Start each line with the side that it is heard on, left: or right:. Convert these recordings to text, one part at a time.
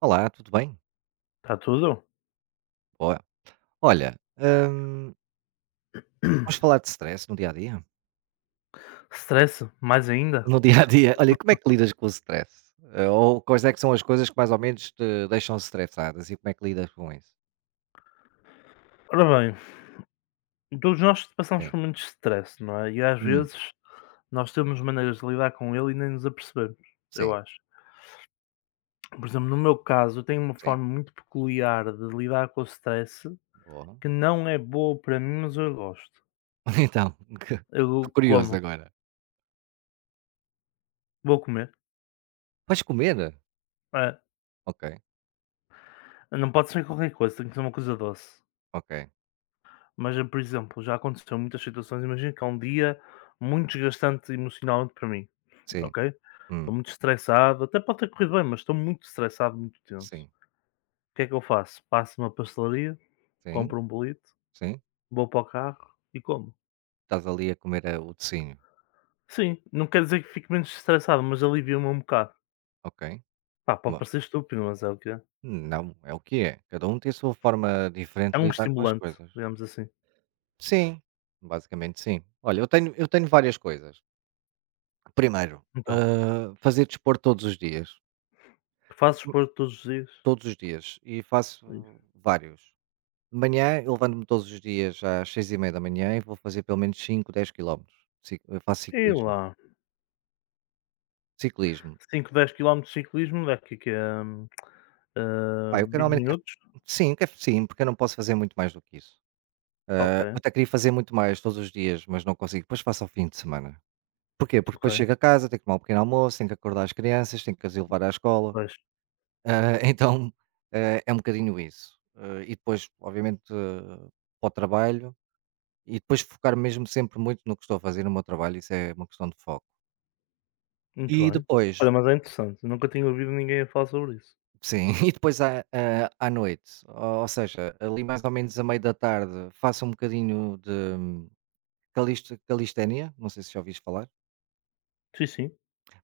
right: Olá, tudo bem?
left: Está tudo.
right: Boa. Olha, vamos falar de stress no dia a dia?
left: Stress, mais ainda.
right: No dia a dia, olha, como é que lidas com o stress? Ou quais é que são as coisas que mais ou menos te deixam estressadas e como é que lidas com isso?
left: Ora bem, todos nós passamos
right: Sim.
left: por muito stress, não é? E às
right: Hum,
left: vezes nós temos maneiras de lidar com ele e nem nos apercebemos, eu
right: sim,
left: acho. Por exemplo, no meu caso, eu tenho uma
right: sim.
left: forma muito peculiar de lidar com o stress
right: Boa.
left: que não é boa para mim, mas eu gosto.
right: Então,
left: Eu
right: estou
left: como,
right: curioso agora.
left: vou comer.
right: Vais comer?
left: É,
right: Ok,
left: não pode ser qualquer coisa, tem que ser uma coisa doce.
right: ok.
left: Mas, por exemplo, já aconteceu muitas situações. Imagina que é um dia muito desgastante emocionalmente para mim.
right: Sim,
left: Ok? Estou
right: hum,
left: muito estressado, até pode ter corrido bem, mas estou muito estressado, muito tenso.
right: sim,
left: O que é que eu faço? Passo numa pastelaria,
right: sim,
left: compro um bolito,
right: sim.
left: vou para o carro e como.
right: Estás ali a comer o tecinho.
left: Sim, não quer dizer que fique menos estressado, mas alivia-me um bocado.
right: Ok.
left: Pá, pode
right: Bom,
left: parecer estúpido, mas é o que é.
right: não, é o que é. Cada um tem a sua forma
left: É
right: diferente de
left: um
right: lidar com as
left: estimulante,
right: coisas.
left: digamos assim.
right: Sim, basicamente sim. Olha, eu tenho várias coisas. Primeiro,
left: Então,
right: fazer desporto todos os dias.
left: faço
right: Hum,
left: desporto todos os dias.
right: Todos os dias. E faço vários. De manhã, eu levanto-me todos os dias às 6:30 da manhã e vou fazer pelo menos 5, 10 km. Eu faço
left: E
right: ciclismo.
left: lá,
right: Ciclismo.
left: 5 10 km de ciclismo,
right: Pá, eu que
left: 20
right: normalmente quero.
left: minutos?
right: Sim, quero, sim, porque eu não posso fazer muito mais do que isso.
left: Ok,
right: Ah, eu até queria fazer muito mais todos os dias, mas não consigo. Depois faço ao fim de semana. Porquê? Porque
left: ok,
right: depois chego a casa, tenho que tomar um pequeno almoço, tenho que acordar as crianças, tenho que as ir levar à escola.
left: pois,
right: Ah, então, é um bocadinho isso. E depois, obviamente, para o trabalho e depois focar mesmo sempre muito no que estou a fazer no meu trabalho, isso é uma questão de foco.
left: muito
right: E
left: bem.
right: depois,
left: Olha, mas é interessante, nunca tinha ouvido ninguém a falar sobre isso.
right: sim, e depois à noite, ou seja, ali mais ou menos a meio da tarde, faço um bocadinho de calistenia, não sei se já ouviste falar.
left: Sim, sim.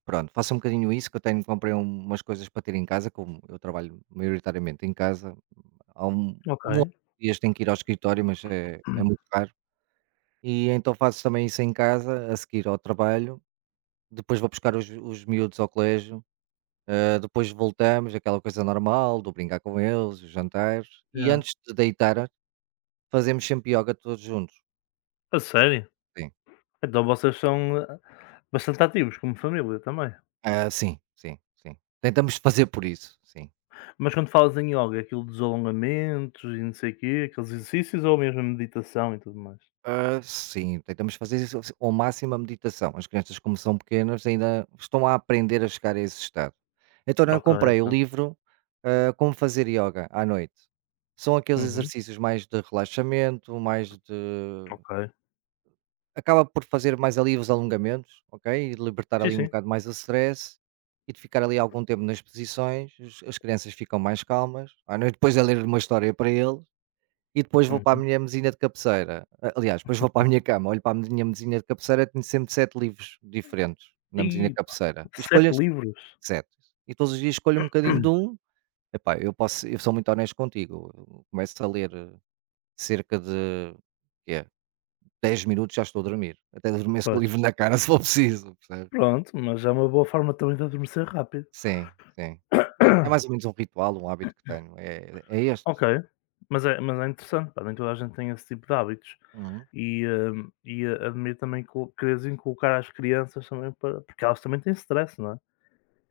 right: Pronto, faço um bocadinho isso, que eu tenho, comprei umas coisas para ter em casa, como eu trabalho maioritariamente em casa, há
left: Ok.
right: um ou outro dias tenho que ir ao escritório, mas é muito raro. E então faço também isso em casa, a seguir ao trabalho, depois vou buscar os miúdos ao colégio, depois voltamos, aquela coisa normal do brincar com eles, os jantares, e
left: Yeah.
right: antes de deitar fazemos sempre yoga todos juntos.
left: A sério?
right: Sim.
left: Então vocês são, bastante ativos como família também.
right: Ah, sim, sim, sim. Tentamos fazer por isso, sim.
left: Mas quando falas em ioga, é aquilo dos alongamentos e não sei o quê, aqueles exercícios ou mesmo a meditação e tudo mais?
right: Ah, sim, tentamos fazer isso assim, ao máximo a meditação. As crianças, como são pequenas, ainda estão a aprender a chegar a esse estado. Então eu
left: Ok,
right: comprei o
left: então.
right: livro, Como Fazer Yoga à Noite. São aqueles
left: Uhum,
right: exercícios mais de relaxamento, mais de.
left: ok.
right: Acaba por fazer mais ali os alongamentos, ok? E de libertar
left: Sim,
right: ali um
left: sim.
right: bocado mais o stress e de ficar ali algum tempo nas posições. As crianças ficam mais calmas. À noite, depois a ler uma história para ele e depois vou para a
left: Uhum.
right: minha mesinha de cabeceira. A aliás, depois vou para a minha cama, olho para a minha mesinha de cabeceira, tenho sempre 7 livros diferentes na mesinha de
left: Ih, pá,
right: cabeceira. E escolho esses
left: livros?
right: 7. E todos os dias escolho um bocadinho de um. Epá, eu sou muito honesto contigo, eu começo a ler cerca de quê? 10 minutos já estou a dormir. Até adormeço com o
left: Pois.
right: livro na cara se for preciso, percebes?
left: Pronto, mas é uma boa forma também de adormecer rápido.
right: Sim, sim. É mais ou menos um ritual, um hábito que tenho, é
left: Ok,
right: este.
left: mas é interessante, pá, nem toda a gente tem esse tipo de hábitos.
right: Uhum.
left: E, admiro também co quereres inculcar às crianças também para porque elas também têm stress, não é?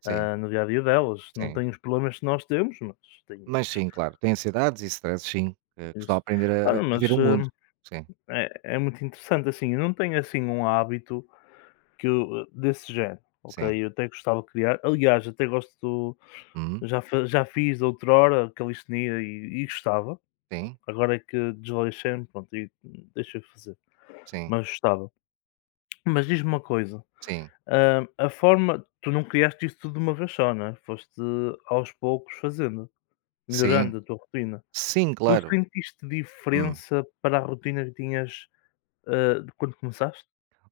right: Sim,
left: Ah, no dia-a-dia delas, não
right: sim.
left: têm os problemas que nós temos, mas têm
right: Mas
left: outros,
right: sim, claro, tem ansiedades e stresses sim, que estou a
left: isso.
right: aprender a
left: Olha,
right: a
left: mas,
right: ver o mundo. Sim,
left: é muito interessante, assim, eu não tenho, assim, um hábito que eu desse género,
right: sim.
left: ok? Eu até gostava de criar, aliás, até gosto
right: Uhum.
left: já fiz outrora calistenia e gostava.
right: Sim,
left: Agora é que desleixei-me, pronto, e deixei de fazer.
right: sim,
left: Mas gostava. Mas diz-me uma coisa,
right: sim,
left: a forma tu não criaste isso tudo de uma vez só, não é? Foste aos poucos fazendo,
right: sim,
left: melhorando a tua rotina.
right: sim,
left: Tu
right: claro.
left: sentiste
right: Hum.
left: diferença para a rotina que tinhas, de quando começaste?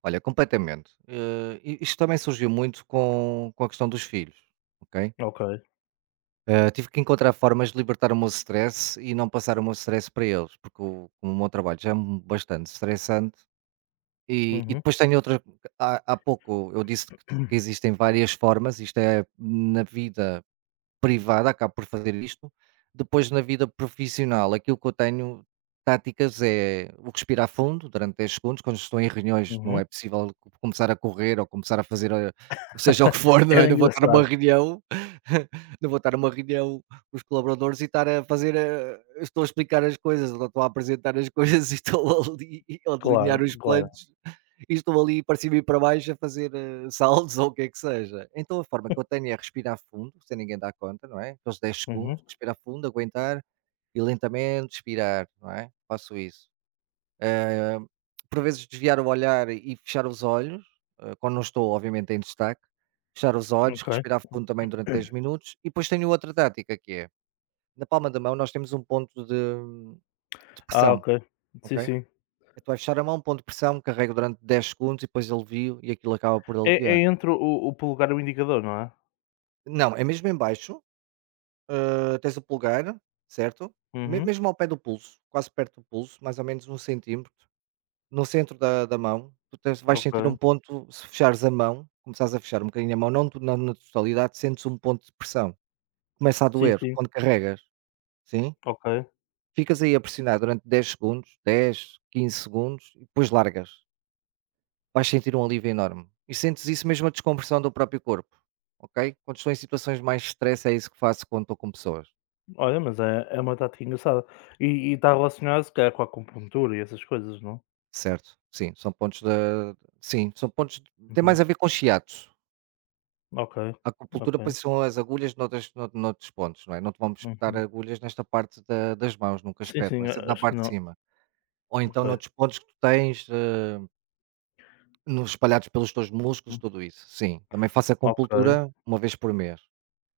right: Olha, completamente. Eh, i isto também surgiu muito com a questão dos filhos, ok?
left: Ok.
right: Tive que encontrar formas de libertar o meu stress e não passar o meu stress para eles, porque o meu trabalho já é um bastante estressante e
left: Uhum.
right: depois tem outra há pouco eu disse que existem várias formas, isto é na vida privada acabo por fazer isto. Depois na vida profissional, aquilo que eu tenho táticas é o respirar fundo durante 10 segundos, quando estou em reuniões não
left: Uhum.
right: é possível co começar a correr ou começar a fazer, seja o que for, não é,
left: Era
right: não vou estar numa
left: engraçado.
right: reunião não vou estar numa reunião com os colaboradores e estar a fazer a estou a explicar as coisas, ou estou a apresentar as coisas e estou ali ou
left: Claro,
right: delinear os
left: claro.
right: planos e estou ali para cima e para baixo a fazer saltos ou o que é que seja. Então a forma que eu tenho é respirar fundo, sem ninguém dar conta, não é? Aqueles dez
left: Uhum.
right: segundos, respirar fundo, aguentar e lentamente expirar, não é? Faço isso. Eh, por vezes desviar o olhar e fechar os olhos, quando não estou, obviamente, em destaque, fechar os olhos,
left: Ok.
right: respirar fundo também durante 10 minutos e depois tenho outra tática que é, na palma da mão nós temos um ponto de
left: Ah,
right: pressão,
left: ok. Sim,
right: ok?
left: sim.
right: É tu achar a mão, ponto de pressão, carrego durante 10 segundos e depois alivio e aquilo acaba por
left: É
right: aliviar.
left: entre o polegar e o indicador, não é?
right: Não, é mesmo em baixo, tens o polegar, certo? Me
left: Uhum.
right: mesmo ao pé do pulso, quase perto do pulso, mais ou menos 1 cm, no centro da mão, tu tens vais
left: Ok.
right: sentir um ponto, se fechares a mão, começares a fechar um bocadinho a mão, não to não na totalidade, sentes um ponto de pressão. Começa a
left: Sim,
right: doer
left: sim.
right: quando carregas, sim.
left: Ok.
right: Ficas aí a pressionar durante 10 segundos, 10, 15 segundos e depois largas. Vais sentir um alívio enorme. E sentes isso mesmo a descompressão do próprio corpo, ok? Quando estou em situações de mais de é isso que faço quando estou com pessoas,
left: Olha, mas é uma tática engraçada. E está relacionado se calhar com a acupuntura e essas coisas, não?
right: certo? Sim, são pontos de. Sim, são pontos. Tem
left: Uhum.
right: mais a ver com chiatos.
left: Ok,
right: A acupuntura
left: ok.
right: pois, são as agulhas noutras, noutros pontos, não é? Não te vamos espetar
left: Uhum.
right: agulhas nesta parte das mãos, nunca
left: Sim,
right: espetam,
left: sim,
right: é
left: a
right: sempre na
left: acho que
right: parte de
left: não.
right: cima. Ou então
left: Ok.
right: noutros pontos que tu tens, nos espalhados pelos teus músculos,
left: Hum.
right: tudo isso. Sim, também faço
left: Ok,
right: acupuntura 1 vez por mês.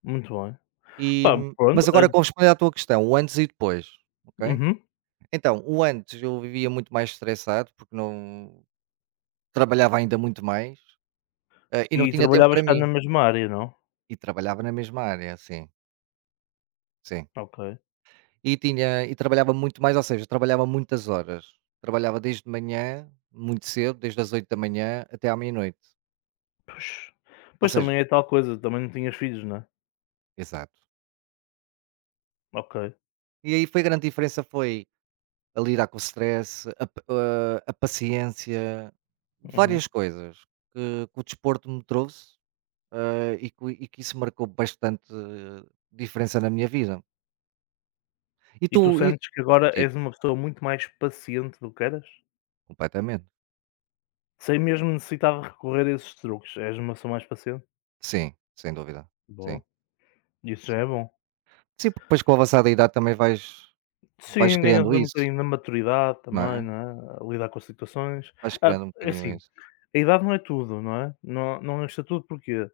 left: muito bem.
right: E
left: Pá, pronto,
right: mas agora com responder à tua questão, o antes e depois, ok?
left: uhum.
right: Então, o antes eu vivia muito mais estressado, porque não trabalhava ainda muito mais, e
left: E
right: não tinha tempo
left: trabalhavas
right: para
left: cá na
right: mim,
left: mesma área, não?
right: e trabalhava na mesma área, sim, sim.
left: Ok.
right: E tinha e trabalhava muito mais, ou seja, trabalhava muitas horas. Trabalhava desde de manhã, muito cedo, desde as 8 da manhã até à meia-noite.
left: Pois.
right: Ou
left: Pois
right: seja
left: também é tal coisa, também não tinhas filhos, não é?
right: exato.
left: Ok.
right: E aí foi a grande diferença foi a lidar com o stress, a paciência,
left: Uhum.
right: várias coisas que o desporto me trouxe e que isso marcou bastante diferença na minha vida. E
left: E
right: tu
left: tu
right: e,
left: sentes que agora
right: diz,
left: és uma pessoa muito mais paciente do que eras?
right: completamente.
left: Sem mesmo necessitar de recorrer a esses truques, és uma pessoa mais paciente?
right: Sim, sem dúvida.
left: Boa.
right: Sim,
left: Isso já
right: sim.
left: é bom.
right: Sim, porque depois com a avançada idade também vais,
left: Sim, ganhas
right: criando
left: um
right: isso,
left: bocadinho da maturidade
right: não
left: também,
right: é?
left: não é? A lidar com as situações.
right: Vais
left: Ah,
right: criando um
left: é
right: bocadinho
left: assim,
right: isso.
left: a idade não é tudo, não é? Não, não isto é tudo porque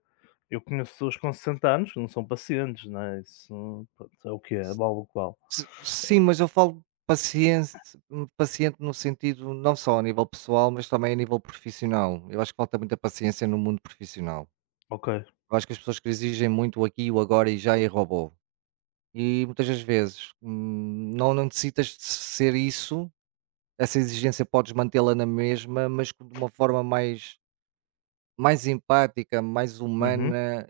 left: eu conheço pessoas com 60 anos que não são pacientes, não é? Isso pronto, é o que é, vale o que vale.
right: S sim, mas eu falo paciência paciente no sentido não só a nível pessoal, mas também a nível profissional. Eu acho que falta muita paciência no mundo profissional.
left: Ok.
right: Eu acho que as pessoas que exigem muito o aqui, o agora e já e robô. E muitas das vezes, não necessitas de ser isso, essa exigência podes mantê-la na mesma, mas com de uma forma mais empática, mais
left: Uhum.
right: humana,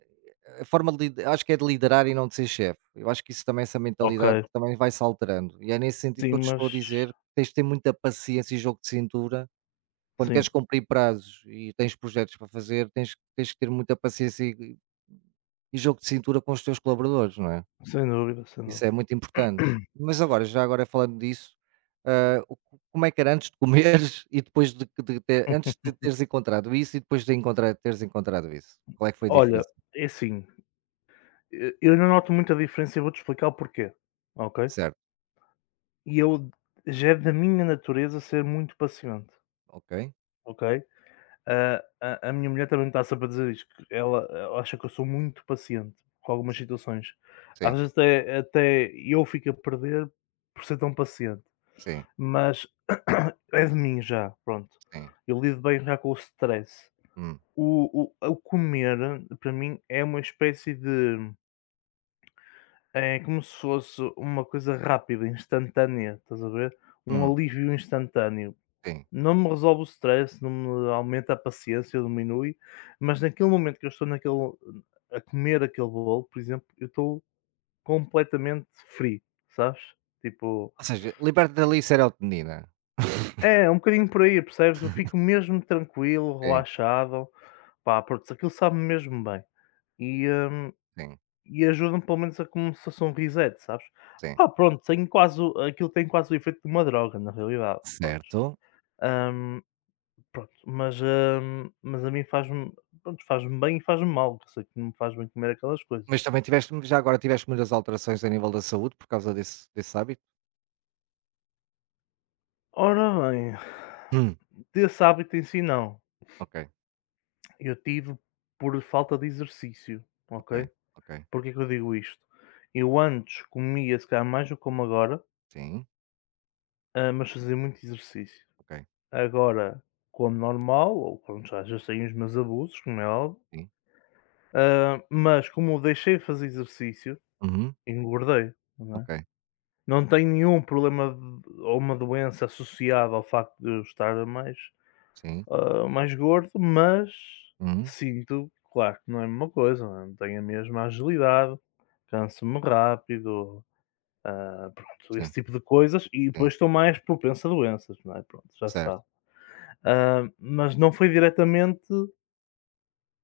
right: a forma de liderar acho que é de liderar e não de ser chefe. Eu acho que isso também, essa
left: Ok.
right: mentalidade também vai-se alterando. E é nesse sentido que eu
left: Sim,
right: te
left: mas
right: estou a dizer, que tens de ter muita paciência e jogo de cintura. Quando queres
left: sim,
right: cumprir prazos e tens projetos para fazer, tens que ter muita paciência e jogo de cintura com os teus colaboradores, não é?
left: sem dúvida, sem
right: Isso
left: dúvida.
right: é muito importante. Mas agora, já agora falando disso, o como é que era antes de comeres e depois de ter antes de teres encontrado isso e depois de encontrar teres encontrado isso? Qual é que foi a
left: Olha,
right: diferença?
left: é assim, e eu não noto muita diferença e vou-te explicar o porquê, ok?
right: Certo,
left: E eu já é da minha natureza ser muito paciente,
right: ok,
left: ok? A minha mulher também está sempre a dizer isto, que ela acha que eu sou muito paciente com algumas situações. Às
right: sim.
left: vezes até eu fico a perder por ser tão paciente,
right: Sim,
left: mas é de mim já, pronto.
right: sim.
left: Eu lido bem já com o stress.
right: Hum,
left: O comer, para mim, é uma espécie de é como se fosse uma coisa rápida, instantânea, estás a ver? Um
right: hum,
left: alívio instantâneo.
right: sim.
left: Não me resolve o stress, não me aumenta a paciência, diminui, mas naquele momento que eu estou naquele a comer aquele bolo, por exemplo, eu estou completamente free, sabes? Tipo
right: Ou seja, liberta-te ali serotonina.
left: é, um bocadinho por aí, percebes? Eu fico mesmo tranquilo,
right: Sim,
left: relaxado, pá, pronto, aquilo sabe-me mesmo bem e, hum,
right: sim,
left: e ajuda-me pelo menos a como se fosse um reset, sabes?
right: sim.
left: Pá, pronto, tem quase o aquilo tem quase o efeito de uma droga, na realidade, pronto.
right: Certo.
left: Hum, Pronto, mas a mim faz-me bem e faz-me mal, que eu sei que não me faz bem comer aquelas coisas.
right: Mas também tiveste já agora tiveste muitas alterações a nível da saúde por causa desse hábito?
left: Ora bem,
right: Hum,
left: desse hábito em si não,
right: ok,
left: eu tive por falta de exercício,
right: ok,
left: ok?
right: ok.
left: Porquê que eu digo isto? Eu antes comia, se calhar mais do que como agora,
right: Sim,
left: mas fazia muito exercício.
right: ok,
left: Agora como normal, ou quando já sei os meus abusos, como é óbvio,
right: sim.
left: mas como deixei de fazer exercício,
right: Uhum,
left: engordei, não é?
right: ok,
left: Não tenho nenhum problema de ou uma doença associada ao facto de eu estar mais,
right: sim.
left: mais gordo, mas
right: Uhum,
left: sinto, claro que não é a mesma coisa, não é, tenho a mesma agilidade, canso-me rápido, pronto, esse
right: sim,
left: tipo de coisas e
right: sim.
left: depois estou mais propenso a doenças, não é, pronto, já
right: Certo.
left: sabe. Mas não foi diretamente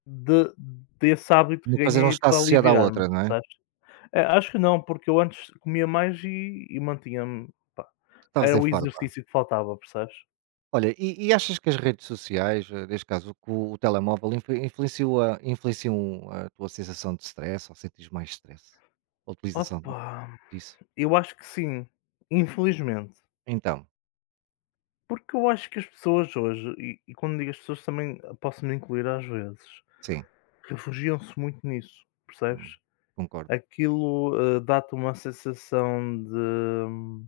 left: de desse hábito que
right: Uma coisa não
left: ganhei
right: está
left: para
right: associada à
left: aliviar-me,
right: outra, não é?
left: sabes? Acho que não, porque eu antes comia mais e mantinha-me, pá.
right: Tu estavas
left: Era
right: em
left: o
right: forma.
left: exercício que faltava, percebes?
right: Olha, e achas que as redes sociais, neste caso que o telemóvel, influenciou influenciam a tua sensação de stress ou sentes mais stress? A utilização
left: Opa,
right: disso?
left: eu acho que sim, infelizmente.
right: Então,
left: Porque eu acho que as pessoas hoje, e quando digo as pessoas também posso me incluir às vezes,
right: sim,
left: refugiam-se muito nisso, percebes?
right: hum, concordo.
left: Aquilo dá-te uma sensação de hum,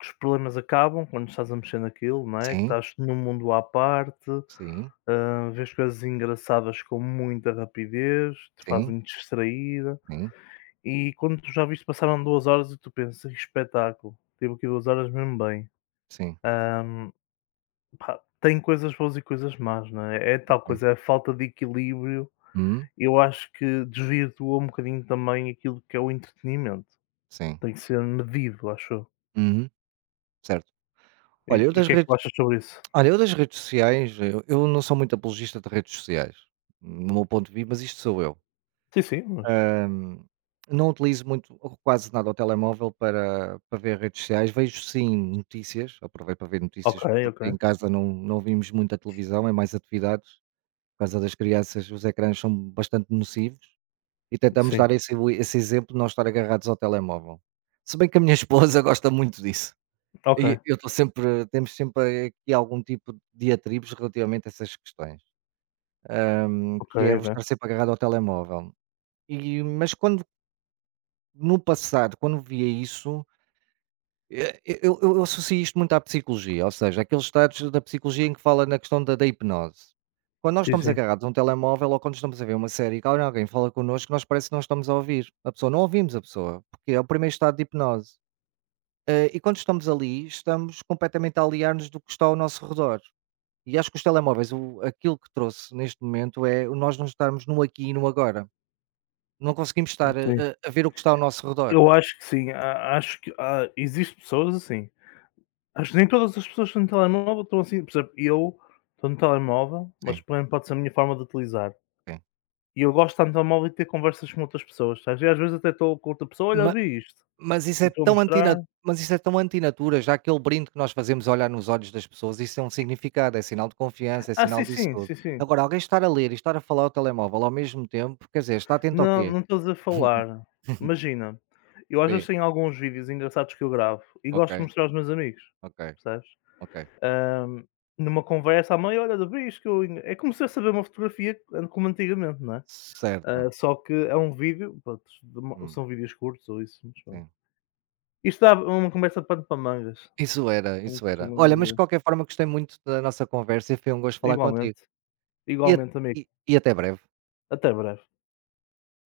left: que os problemas acabam quando estás a mexer naquilo, não é? Que
right: Sim,
left: estás num mundo à parte,
right: sim,
left: vês coisas engraçadas com muita rapidez, te
right: sim,
left: fazem distrair.
right: sim,
left: E quando tu já viste passaram 2 horas e tu pensas: "Que espetáculo, tive aqui 2 horas mesmo bem".
right: sim.
left: Hum, pá, tem coisas boas e coisas más, não é? É tal
right: Ok.
left: coisa, é a falta de equilíbrio,
right: Hum,
left: eu acho que desvirtua um bocadinho também aquilo que é o entretenimento.
right: sim,
left: Tem que ser medido, acho eu.
right: uhum, certo.
left: E
right: Olha, eu
left: e o
right: das
left: que é que tu
right: redes,
left: achas sobre isso?
right: sociais, eu não sou muito apologista de redes sociais, no meu ponto de vista, mas isto sou eu.
left: Sim, sim, mas
right: hum, Não utilizo muito ou quase nada o telemóvel para ver redes sociais. Vejo sim notícias, aproveito para ver
left: ok,
right: notícias, porque em
left: ok.
right: casa não vimos muita televisão, é mais atividades. Por causa das crianças, os ecrãs são bastante nocivos e tentamos
left: Sim,
right: dar esse exemplo de não estar agarrados ao telemóvel. Se bem que a minha esposa gosta muito disso e
left: ok,
right: eu estou sempre temos sempre aqui algum tipo de diatribes relativamente a essas questões,
left: ok,
right: que é vou
left: ok.
right: estar sempre agarrado ao telemóvel. Quando no passado, quando via isso eu associo isto muito à psicologia, ou seja, aqueles estados da psicologia em que fala na questão da hipnose. Quando nós
left: Sim,
right: estamos
left: sim,
right: agarrados a um telemóvel ou quando estamos a ver uma série e quando alguém fala connosco, nós parece que não estamos a ouvir a pessoa, não ouvimos a pessoa, porque é o primeiro estado de hipnose. E quando estamos ali, estamos completamente a aliar-nos do que está ao nosso redor. E acho que os telemóveis, o aquilo que trouxe neste momento é o nós não estarmos no aqui e no agora. Não conseguimos estar a
left: sim.
right: a a ver o que está ao nosso redor.
left: Eu acho que sim, a acho que há existe pessoas assim. Acho que nem todas as pessoas que estão no telemóvel estão assim, por exemplo, eu estou no telemóvel, mas
right: Sim,
left: também pode ser a minha forma de utilizar. E eu gosto de estar no telemóvel e ter conversas com outras pessoas, sabes? E às vezes até estou com outra pessoa,
right: sim.
left: olha, vi isto,
right: Mas isso
left: e
right: é
left: estou a
right: tão
left: mostrar.
right: antina mas isso é tão antinatura, já aquele brinde que nós fazemos olhar nos olhos das pessoas, isso é um significado, é sinal de confiança, é
left: Ah, sim,
right: sinal disso
left: sim,
right: tudo.
left: sim, sim.
right: Agora, alguém estar a ler e estar a falar ao telemóvel ao mesmo tempo, quer dizer, está atento ao
left: Não,
right: quê?
left: não estou a dizer falar. Imagina, eu às vezes
right: Sim,
left: tenho alguns vídeos engraçados que eu gravo e
right: ok,
left: gosto de mostrar aos meus amigos,
right: ok,
left: percebes?
right: ok.
left: Ahm, numa conversa, a mãe, olha, vi isto que eu... en-" É como se eu saber uma fotografia como antigamente, não é? Ah,
right: Certo.
left: só que é um vídeo, pronto, de
right: Hum,
left: são vídeos curtos ou isso, mas pronto.
right: sim.
left: Isto dá uma conversa de pano para mangas,
right: Isso era,
left: como
right: isso era.
left: costumam
right: Olha, mas de
left: dizer.
right: qualquer forma gostei muito da nossa conversa e foi um gosto falar contigo.
left: Igualmente,
right: E a
left: igualmente amigo.
right: e e até breve.
left: Até breve.